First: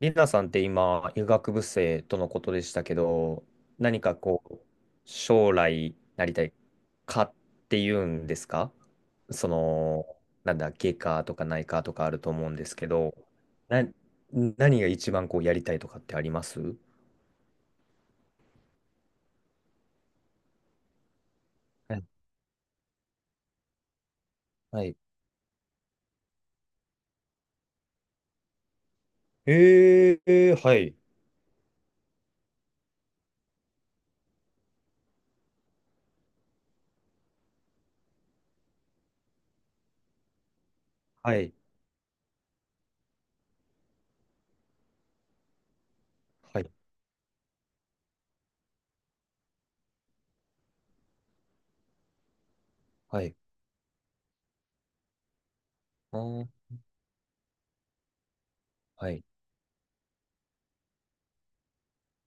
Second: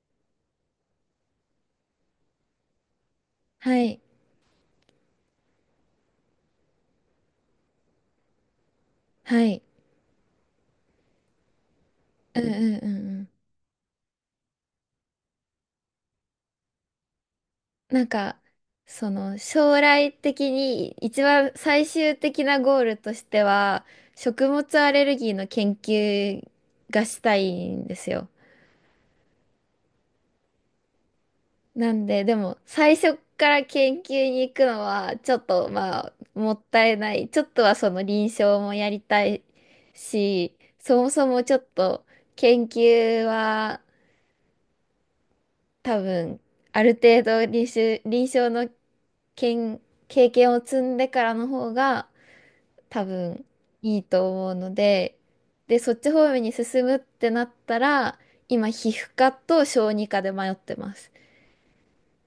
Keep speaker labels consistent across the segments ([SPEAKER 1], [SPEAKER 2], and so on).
[SPEAKER 1] リナさんって今、医学部生とのことでしたけど、
[SPEAKER 2] はい、
[SPEAKER 1] 何かこう、将来なりたいかっていうんですか。
[SPEAKER 2] は
[SPEAKER 1] そ
[SPEAKER 2] い。
[SPEAKER 1] の、なんだ、外科とか内科とかあると
[SPEAKER 2] うん
[SPEAKER 1] 思うん
[SPEAKER 2] う
[SPEAKER 1] で
[SPEAKER 2] ん
[SPEAKER 1] す
[SPEAKER 2] う
[SPEAKER 1] け
[SPEAKER 2] んう
[SPEAKER 1] ど、
[SPEAKER 2] ん。
[SPEAKER 1] な、何が一番こうやりたいとかってあります？
[SPEAKER 2] なんか、その、将来的に一番最
[SPEAKER 1] はい。
[SPEAKER 2] 終的なゴールとしては、食物
[SPEAKER 1] は
[SPEAKER 2] ア
[SPEAKER 1] い。
[SPEAKER 2] レルギーの研究がしたいんですよ。
[SPEAKER 1] はい。
[SPEAKER 2] なんで、でも、最初から研究に行くのは、ちょっと、まあ、もったいない。ちょっとはその臨床もやりたいし、そもそ
[SPEAKER 1] は
[SPEAKER 2] も
[SPEAKER 1] い。
[SPEAKER 2] ちょっと、研究は、多分、
[SPEAKER 1] はい。
[SPEAKER 2] ある程度臨床の経経験を積んでからの方が多
[SPEAKER 1] はい。
[SPEAKER 2] 分いいと思うので、で、そっち
[SPEAKER 1] あ
[SPEAKER 2] 方面
[SPEAKER 1] ー、
[SPEAKER 2] に進むってなったら、今、皮
[SPEAKER 1] は
[SPEAKER 2] 膚
[SPEAKER 1] い。
[SPEAKER 2] 科と小児科で迷ってます。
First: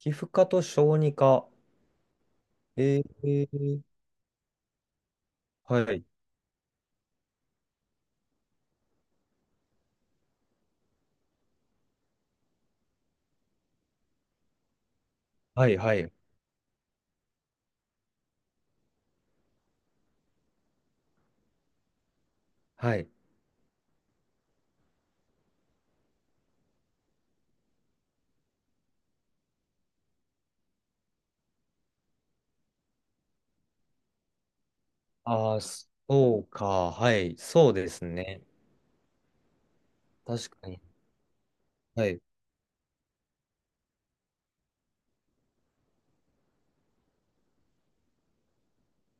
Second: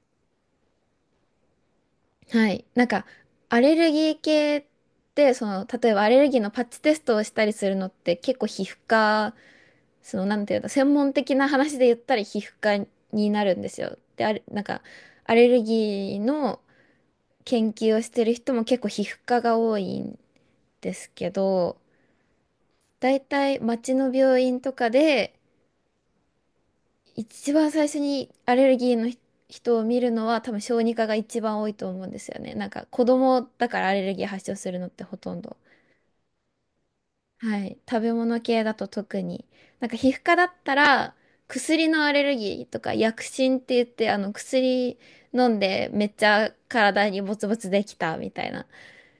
[SPEAKER 1] 皮膚科と小児科。
[SPEAKER 2] はい。なん
[SPEAKER 1] え
[SPEAKER 2] か、アレ
[SPEAKER 1] ー、
[SPEAKER 2] ルギー系って、その、
[SPEAKER 1] は
[SPEAKER 2] 例えば
[SPEAKER 1] い。
[SPEAKER 2] アレルギーのパッチテストをしたりするのって結構皮膚科、その、なんていうの、専門的な話で言ったら皮膚科になるんですよ。で、あれ、なんか、アレル
[SPEAKER 1] はい。はい。
[SPEAKER 2] ギーの研究をしてる人も結構皮膚科が多いんですけど、
[SPEAKER 1] はい。
[SPEAKER 2] だいたい町の病院とかで一番最初にアレルギーの人を見るのは多分小児科が一番多いと思うんですよね。なんか子供だからアレルギー発症するのってほとん
[SPEAKER 1] あ
[SPEAKER 2] ど。
[SPEAKER 1] あ、そうか。はい。
[SPEAKER 2] は
[SPEAKER 1] そう
[SPEAKER 2] い。
[SPEAKER 1] で
[SPEAKER 2] 食
[SPEAKER 1] す
[SPEAKER 2] べ物
[SPEAKER 1] ね。
[SPEAKER 2] 系だと特に。なんか皮膚科だっ
[SPEAKER 1] 確か
[SPEAKER 2] た
[SPEAKER 1] に。
[SPEAKER 2] ら薬の
[SPEAKER 1] は
[SPEAKER 2] ア
[SPEAKER 1] い。
[SPEAKER 2] レルギーとか薬疹って言ってあの薬飲んでめっちゃ体にボツボツできたみたいな。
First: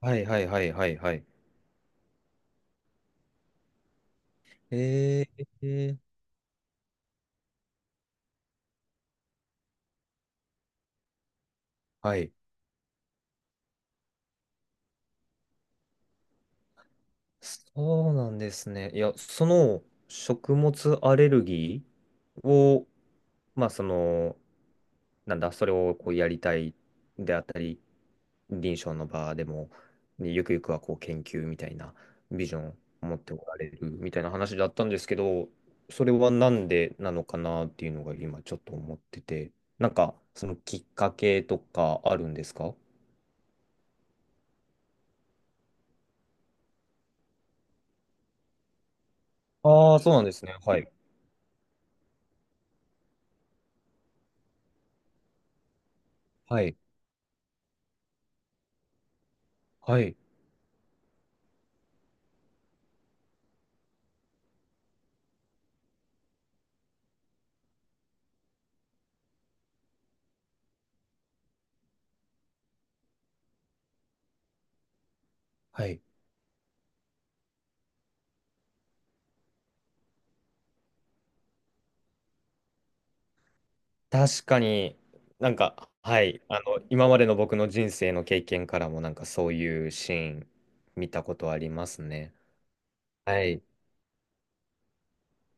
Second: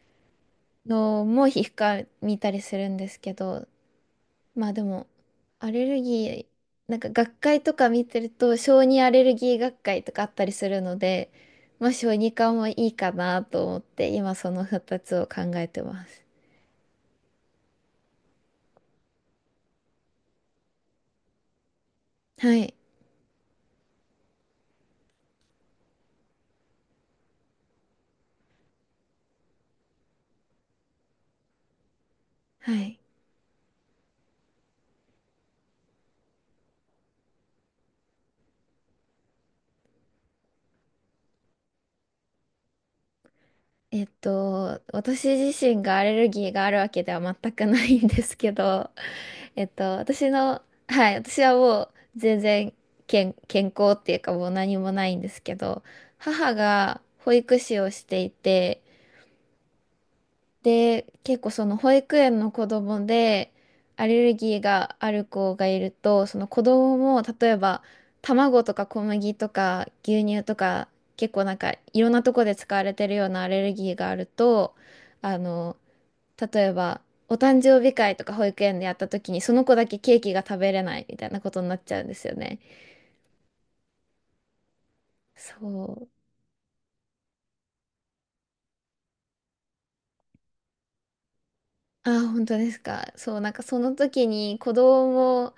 [SPEAKER 1] はいはいはいはいは
[SPEAKER 2] の
[SPEAKER 1] い。
[SPEAKER 2] も皮膚科見たりするんですけど、まあでも、
[SPEAKER 1] えー、
[SPEAKER 2] アレ
[SPEAKER 1] え
[SPEAKER 2] ル
[SPEAKER 1] ー
[SPEAKER 2] ギー、なんか学会とか見てると、小児アレルギー学会とかあったりするので、まあ
[SPEAKER 1] は
[SPEAKER 2] 小児
[SPEAKER 1] い。
[SPEAKER 2] 科もいいかなと思って、今その2つを考えてます。
[SPEAKER 1] そうなんですね。いや、その食物アレルギー
[SPEAKER 2] はい。
[SPEAKER 1] を、まあその、なんだ、それをこうやりたいであったり、臨床の場でも、ねゆくゆくはこう研究みたいなビジョン
[SPEAKER 2] は
[SPEAKER 1] を
[SPEAKER 2] い。
[SPEAKER 1] 持っておられるみたいな話だったんですけど、それはなんでなのかなっていうのが今ちょっと思ってて、なんかそのきっかけとかあるんですか？
[SPEAKER 2] えっと、私自身がアレルギーがあるわけでは全くないんですけど、えっと、
[SPEAKER 1] ああー、そうなん
[SPEAKER 2] 私
[SPEAKER 1] ですね。
[SPEAKER 2] の、
[SPEAKER 1] はい。
[SPEAKER 2] はい、私はもう全然健康っていうかもう何もないんですけど、母
[SPEAKER 1] はい。
[SPEAKER 2] が保育士をしていて、
[SPEAKER 1] はい。
[SPEAKER 2] で、結構その保育園の子供でアレルギーがある子がいると、その子供も例えば卵とか小麦とか牛乳とか結構なんかいろんなとこで使われてるようなアレルギーがあると、あの、
[SPEAKER 1] はい。
[SPEAKER 2] 例えばお誕生日会とか保育園でやった時にその子だけケーキが食べれないみたいなことになっちゃうんですよね。
[SPEAKER 1] 確かに。なん
[SPEAKER 2] そ
[SPEAKER 1] か、
[SPEAKER 2] う。
[SPEAKER 1] はい、あの、今までの僕の人生の経験からもなんかそういうシーン見たことあります
[SPEAKER 2] あ、
[SPEAKER 1] ね。
[SPEAKER 2] 本当ですか？そう、
[SPEAKER 1] は
[SPEAKER 2] なんか
[SPEAKER 1] い、
[SPEAKER 2] その時に子供も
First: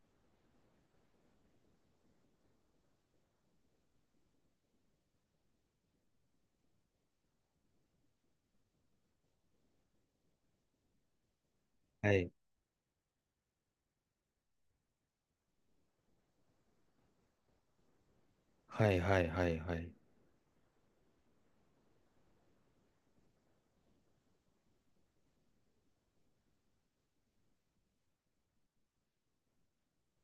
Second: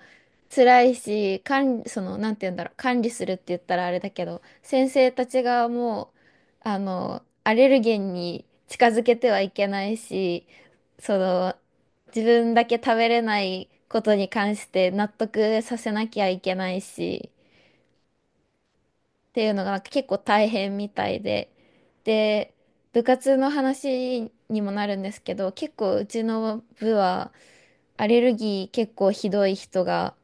[SPEAKER 2] 辛いし、管理、その、なんて言うんだろう、管理するって言ったらあれだけど、先生たちがもう、あの、アレルゲンに近づけてはいけないし、その、
[SPEAKER 1] は
[SPEAKER 2] 自
[SPEAKER 1] い、
[SPEAKER 2] 分だけ食べれないことに関して納得させなきゃいけないし、
[SPEAKER 1] はいはい
[SPEAKER 2] って
[SPEAKER 1] は
[SPEAKER 2] いう
[SPEAKER 1] い
[SPEAKER 2] のが
[SPEAKER 1] は
[SPEAKER 2] なんか
[SPEAKER 1] い、
[SPEAKER 2] 結構大変みたいで、で、部活の話にもなるんですけど、結構うちの部はアレルギー結構ひどい人が、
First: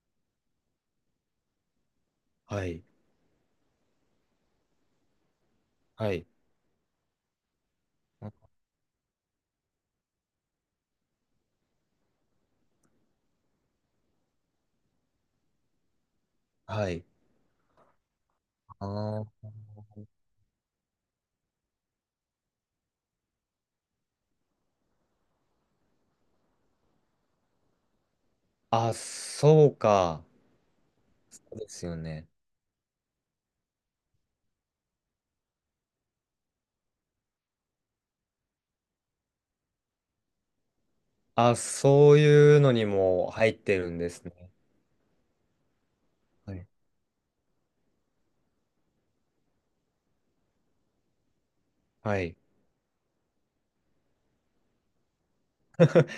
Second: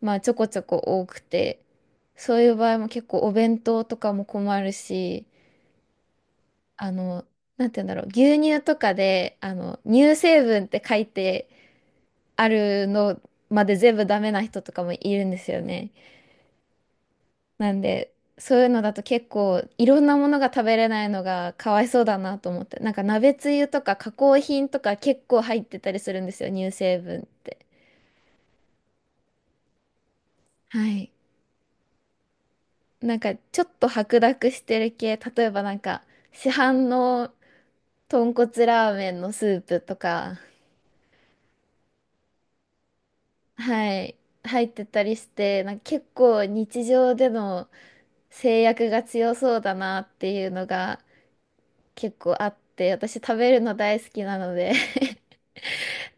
[SPEAKER 2] まあちょこちょこ多くて、そういう
[SPEAKER 1] は
[SPEAKER 2] 場合
[SPEAKER 1] い、
[SPEAKER 2] も結構お弁当とかも困るし、
[SPEAKER 1] はい、
[SPEAKER 2] あの、なんて言うんだろう、牛乳とかで、あの、乳成分って書いてあるのまで全部ダメな人とかもいるんですよね。
[SPEAKER 1] はい。
[SPEAKER 2] なんで、そういうのだと
[SPEAKER 1] あ
[SPEAKER 2] 結
[SPEAKER 1] ー
[SPEAKER 2] 構いろんなものが食べれないのがかわいそうだなと思って。なんか鍋つゆとか加工品とか結構入ってたりするんですよ、乳成分って。
[SPEAKER 1] あ、そうか。
[SPEAKER 2] はい。
[SPEAKER 1] そうですよね。
[SPEAKER 2] なんかちょっと白濁してる系、例えばなんか市販の豚骨ラーメンのスープとか、
[SPEAKER 1] あ、そういうのにも入ってるん
[SPEAKER 2] は
[SPEAKER 1] で
[SPEAKER 2] い、
[SPEAKER 1] すね。
[SPEAKER 2] 入ってたりして、なんか結構
[SPEAKER 1] はい。
[SPEAKER 2] 日常での制約が強そうだなっていうのが
[SPEAKER 1] は
[SPEAKER 2] 結構
[SPEAKER 1] い。
[SPEAKER 2] あって、私食べるの大好きなので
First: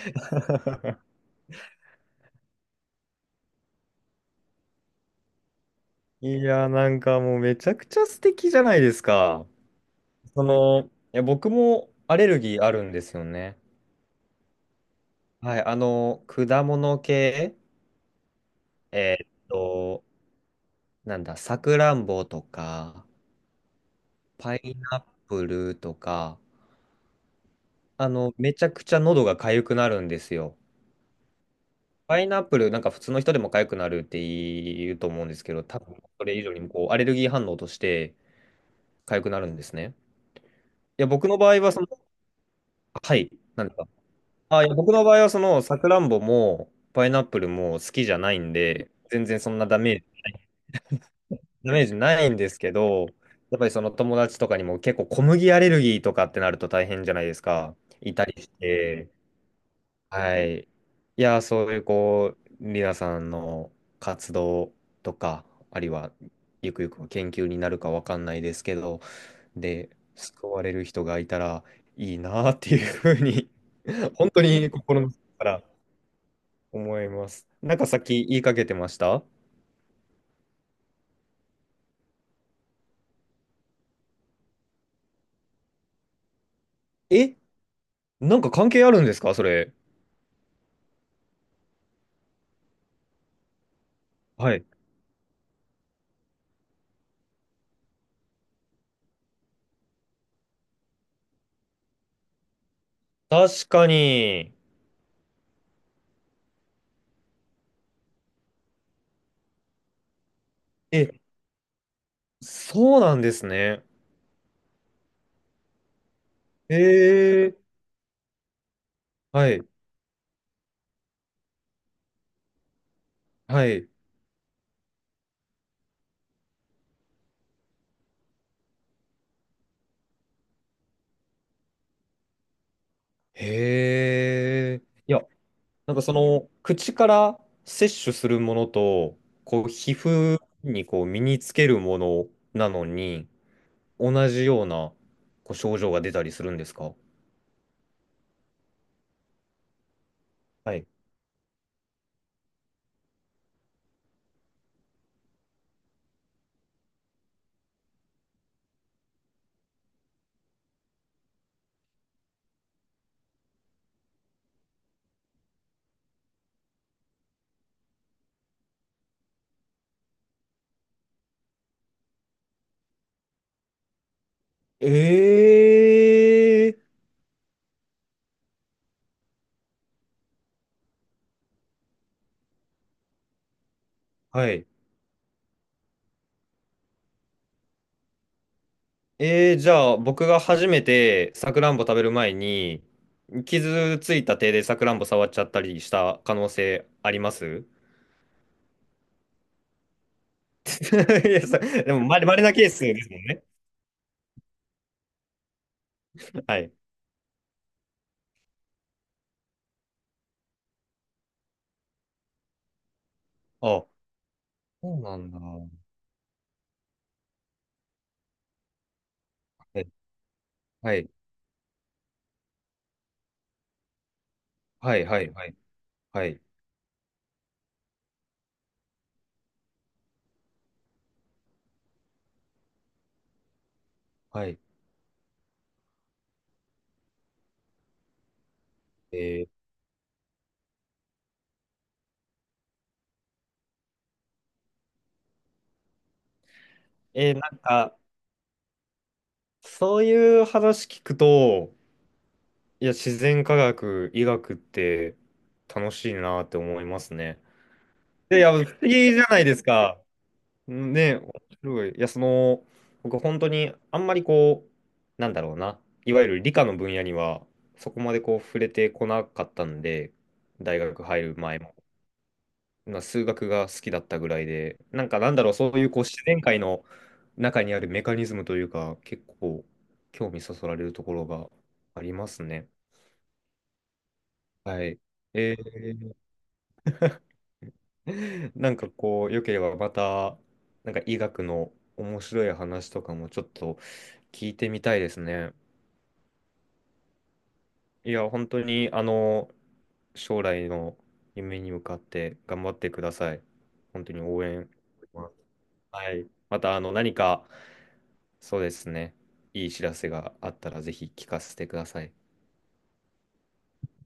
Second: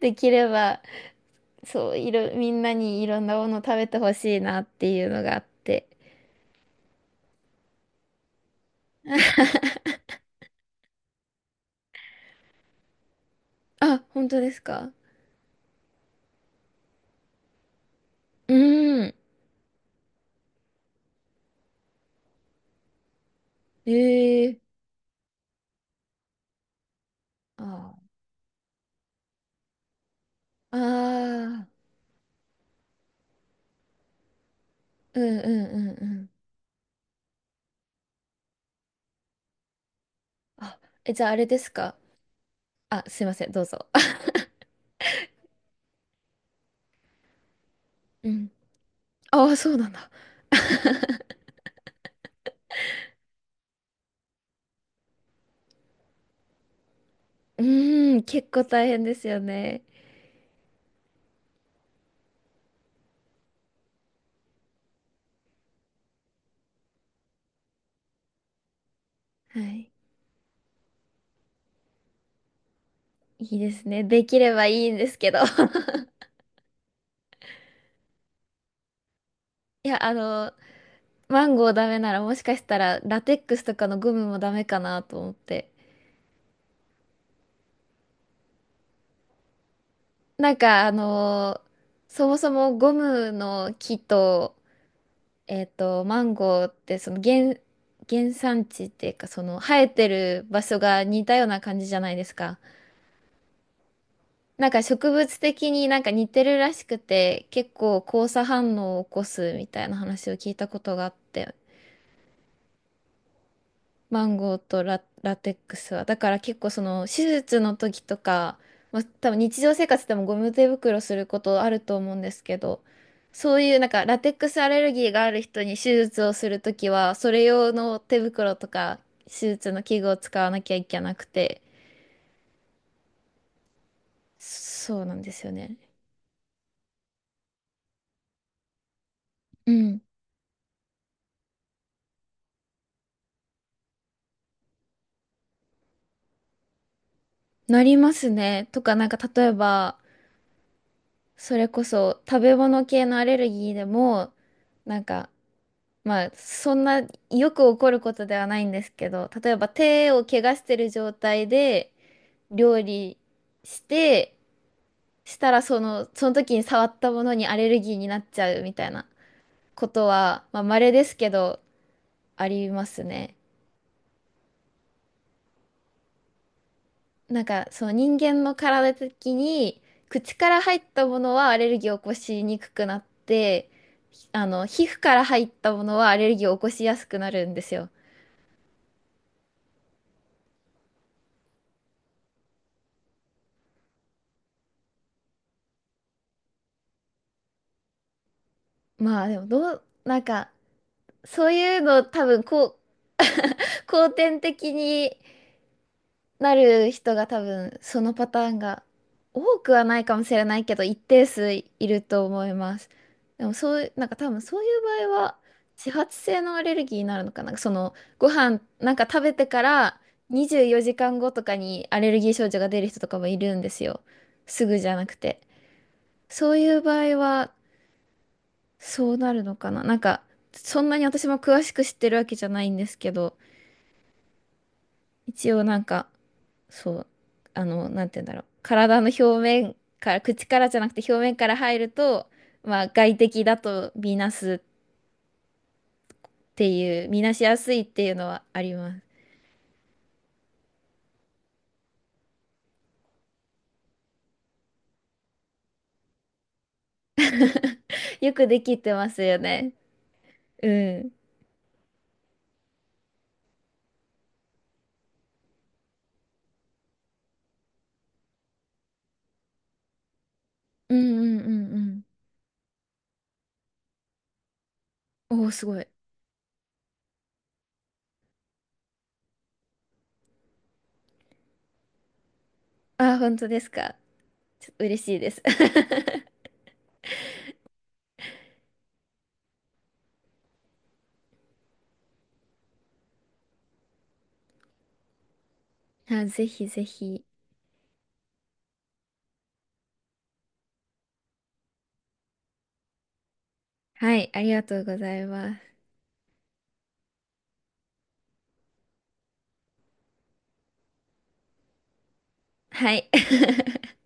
[SPEAKER 2] できれば、そう、みんなにいろんなもの食べてほしいなっていうのがあって。
[SPEAKER 1] いや、なんかもうめちゃくちゃ素敵じゃないですか。その、いや、僕もアレルギーあるんですよね。
[SPEAKER 2] あ、本当ですか？
[SPEAKER 1] はい、あの、果物系、
[SPEAKER 2] うーん。
[SPEAKER 1] えーっと、なんだ、さくらんぼとか、
[SPEAKER 2] え
[SPEAKER 1] パ
[SPEAKER 2] え。
[SPEAKER 1] イナップルとか、
[SPEAKER 2] あ
[SPEAKER 1] あの、めちゃくちゃ喉が痒くなるんですよ。
[SPEAKER 2] あ。ああ。
[SPEAKER 1] パイナップル、なんか普通の人でも痒くなるって言うと
[SPEAKER 2] う
[SPEAKER 1] 思うんで
[SPEAKER 2] んう
[SPEAKER 1] す
[SPEAKER 2] んう
[SPEAKER 1] けど、多
[SPEAKER 2] んう
[SPEAKER 1] 分そ
[SPEAKER 2] ん。
[SPEAKER 1] れ以上にもこう、アレルギー反応として痒くなるんですね。
[SPEAKER 2] あ、
[SPEAKER 1] いや、
[SPEAKER 2] え、じゃ
[SPEAKER 1] 僕
[SPEAKER 2] ああ
[SPEAKER 1] の
[SPEAKER 2] れ
[SPEAKER 1] 場
[SPEAKER 2] で
[SPEAKER 1] 合
[SPEAKER 2] す
[SPEAKER 1] はその、
[SPEAKER 2] か？あ、
[SPEAKER 1] は
[SPEAKER 2] すい
[SPEAKER 1] い、
[SPEAKER 2] ません、ど
[SPEAKER 1] な
[SPEAKER 2] う
[SPEAKER 1] んですか。
[SPEAKER 2] ぞ。
[SPEAKER 1] あ、いや、僕の場合はその、さくらんぼも、パイナップルも好きじゃ
[SPEAKER 2] う
[SPEAKER 1] ない
[SPEAKER 2] ん。
[SPEAKER 1] んで、全然
[SPEAKER 2] あ
[SPEAKER 1] そ
[SPEAKER 2] あ、
[SPEAKER 1] んな
[SPEAKER 2] そう
[SPEAKER 1] ダ
[SPEAKER 2] なん
[SPEAKER 1] メー
[SPEAKER 2] だ。
[SPEAKER 1] ジダメージないんですけど、やっぱりその友達とかにも結構小麦アレルギーとかってなると大変じゃないです
[SPEAKER 2] う
[SPEAKER 1] か。い
[SPEAKER 2] ーん、
[SPEAKER 1] たり
[SPEAKER 2] 結
[SPEAKER 1] し
[SPEAKER 2] 構大変
[SPEAKER 1] て。
[SPEAKER 2] ですよね。
[SPEAKER 1] はい。いや、そういうこう、リナさんの活動とか、あるいはゆくゆくは研究になるかわかんないですけど、
[SPEAKER 2] は
[SPEAKER 1] で、
[SPEAKER 2] い。
[SPEAKER 1] 救われる人がいたらいいなっていうふうに。
[SPEAKER 2] いいですね。で
[SPEAKER 1] 本
[SPEAKER 2] き
[SPEAKER 1] 当
[SPEAKER 2] れば
[SPEAKER 1] に
[SPEAKER 2] いいん
[SPEAKER 1] 心
[SPEAKER 2] で
[SPEAKER 1] の
[SPEAKER 2] す
[SPEAKER 1] 底
[SPEAKER 2] けど。
[SPEAKER 1] か ら思います。なんかさっき言いかけてました。
[SPEAKER 2] いや、あの、マンゴーダメならもしかしたらラテックスとかのゴムもダメかなと思って。
[SPEAKER 1] え、なんか関係あるんですかそれ。
[SPEAKER 2] なんかあのーそもそもゴムの木
[SPEAKER 1] は
[SPEAKER 2] と、
[SPEAKER 1] い。
[SPEAKER 2] えっと、マンゴーってその原、原産地っていうかその生えてる場所が似たような感じじゃないですか。
[SPEAKER 1] 確かに。
[SPEAKER 2] なんか植物的になんか似てるらしくて結構交差反応を起こすみたいな話を聞いたことがあ
[SPEAKER 1] え、
[SPEAKER 2] って
[SPEAKER 1] そうなんですね。
[SPEAKER 2] マンゴーとラテックスは。だから結構その手
[SPEAKER 1] ええ。
[SPEAKER 2] 術の時とか、まあ、多分
[SPEAKER 1] は
[SPEAKER 2] 日
[SPEAKER 1] い、
[SPEAKER 2] 常生活でもゴム手袋することあると思うんですけど、そう
[SPEAKER 1] は
[SPEAKER 2] いうな
[SPEAKER 1] い。
[SPEAKER 2] んかラテックスアレルギーがある人に手術をするときは、それ用の手袋とか手術の器具を使わなきゃいけなくて、
[SPEAKER 1] へえ。
[SPEAKER 2] そう
[SPEAKER 1] い
[SPEAKER 2] なん
[SPEAKER 1] や、
[SPEAKER 2] ですよね。
[SPEAKER 1] なんかその、口から摂取するものと、こう、
[SPEAKER 2] う
[SPEAKER 1] 皮
[SPEAKER 2] ん。
[SPEAKER 1] 膚にこう、身につけるものなのに、同じような、こう、症状が出たりするんですか？
[SPEAKER 2] なりますね。とかなんか例えば、
[SPEAKER 1] はい。
[SPEAKER 2] それこそ食べ物系のアレルギーでも、なんかまあ、そんなよく起こることではないんですけど、例えば手を怪我してる状態で料理して、したらその、その時に触ったものにアレルギーになっちゃうみたいなことは、まあ、稀ですけど、ありますね。
[SPEAKER 1] ええ。
[SPEAKER 2] なんか、その人間の体的に、口から入ったものはアレルギーを起こしにくくなって、あ
[SPEAKER 1] は
[SPEAKER 2] の、
[SPEAKER 1] い。
[SPEAKER 2] 皮膚から入ったものはアレルギーを起こしやすくなるんですよ。
[SPEAKER 1] えー、じゃあ僕が初めてさくらんぼ食べる前に傷ついた手でさくらんぼ触っちゃったりした可能性あります？
[SPEAKER 2] まあでもどう、なんか
[SPEAKER 1] い
[SPEAKER 2] そ
[SPEAKER 1] や、
[SPEAKER 2] う
[SPEAKER 1] さ
[SPEAKER 2] いう
[SPEAKER 1] でも
[SPEAKER 2] の
[SPEAKER 1] ま
[SPEAKER 2] 多
[SPEAKER 1] れ、
[SPEAKER 2] 分
[SPEAKER 1] 稀なケー
[SPEAKER 2] こう、
[SPEAKER 1] スですもんね。
[SPEAKER 2] 後天的にな
[SPEAKER 1] はい。
[SPEAKER 2] る人が多分そのパターンが多くはないかもしれないけど一定数いると思います。でもそうい
[SPEAKER 1] あ、
[SPEAKER 2] う、なんか多分そうい
[SPEAKER 1] そう
[SPEAKER 2] う場
[SPEAKER 1] な
[SPEAKER 2] 合
[SPEAKER 1] ん
[SPEAKER 2] は
[SPEAKER 1] だ。は
[SPEAKER 2] 自発性のアレルギーになるのかな。そのご飯なんか食べてか
[SPEAKER 1] い。
[SPEAKER 2] ら24時
[SPEAKER 1] は
[SPEAKER 2] 間後とかにアレルギー症状が出る人とかもいるんですよ。すぐ
[SPEAKER 1] い。
[SPEAKER 2] じゃ
[SPEAKER 1] はい。
[SPEAKER 2] なく
[SPEAKER 1] は
[SPEAKER 2] て。
[SPEAKER 1] い。はい。
[SPEAKER 2] そういう場合はそうなるのかな。なんかそんなに私も詳しく知ってるわけじゃないんですけど。
[SPEAKER 1] はい。
[SPEAKER 2] 一応なんか、そう、あの、なんて言うんだろう。体の
[SPEAKER 1] え
[SPEAKER 2] 表
[SPEAKER 1] ー、
[SPEAKER 2] 面から、口からじゃなくて表面から入ると、まあ外敵だと見なすっていう、見な
[SPEAKER 1] な
[SPEAKER 2] しや
[SPEAKER 1] ん
[SPEAKER 2] すいっ
[SPEAKER 1] か、
[SPEAKER 2] ていうのはあります。
[SPEAKER 1] そういう話聞くと、いや、自然科学、医学って楽しいなって思いますね。
[SPEAKER 2] よ
[SPEAKER 1] でい
[SPEAKER 2] く
[SPEAKER 1] や、不
[SPEAKER 2] で
[SPEAKER 1] 思
[SPEAKER 2] きてま
[SPEAKER 1] 議じ
[SPEAKER 2] す
[SPEAKER 1] ゃ
[SPEAKER 2] よ
[SPEAKER 1] ないです
[SPEAKER 2] ね。
[SPEAKER 1] か。
[SPEAKER 2] うん。
[SPEAKER 1] ね、面白い。僕本当にあんまりこう、なんだろうな、いわゆる理科の分野にはそこまでこう触れてこなかったんで、大
[SPEAKER 2] うん
[SPEAKER 1] 学入る
[SPEAKER 2] うん
[SPEAKER 1] 前も、
[SPEAKER 2] うん
[SPEAKER 1] まあ、数学が好きだったぐらいで、なんかなん
[SPEAKER 2] うん。
[SPEAKER 1] だ
[SPEAKER 2] おお、
[SPEAKER 1] ろう、
[SPEAKER 2] す
[SPEAKER 1] そう
[SPEAKER 2] ご
[SPEAKER 1] い
[SPEAKER 2] い。
[SPEAKER 1] うこう自然界の中にあるメカニズムというか、結構興味そそられるところがありますね。
[SPEAKER 2] あ、本当ですか？ちょっと
[SPEAKER 1] はい。
[SPEAKER 2] 嬉しいです。
[SPEAKER 1] えー。 なんかこう、良ければまた、なんか医学の面白い話とかもちょっと聞いてみたいですね。
[SPEAKER 2] あ、ぜひぜひ。
[SPEAKER 1] いや、本当に、あの、将来の夢に向かって頑張ってください。本当
[SPEAKER 2] は
[SPEAKER 1] に
[SPEAKER 2] い、あ
[SPEAKER 1] 応
[SPEAKER 2] りが
[SPEAKER 1] 援
[SPEAKER 2] とうご
[SPEAKER 1] して
[SPEAKER 2] ざい
[SPEAKER 1] ます。
[SPEAKER 2] ます。
[SPEAKER 1] はい。また、あの、何か、そうですね、いい知らせがあったら、ぜひ聞かせてください。
[SPEAKER 2] はい。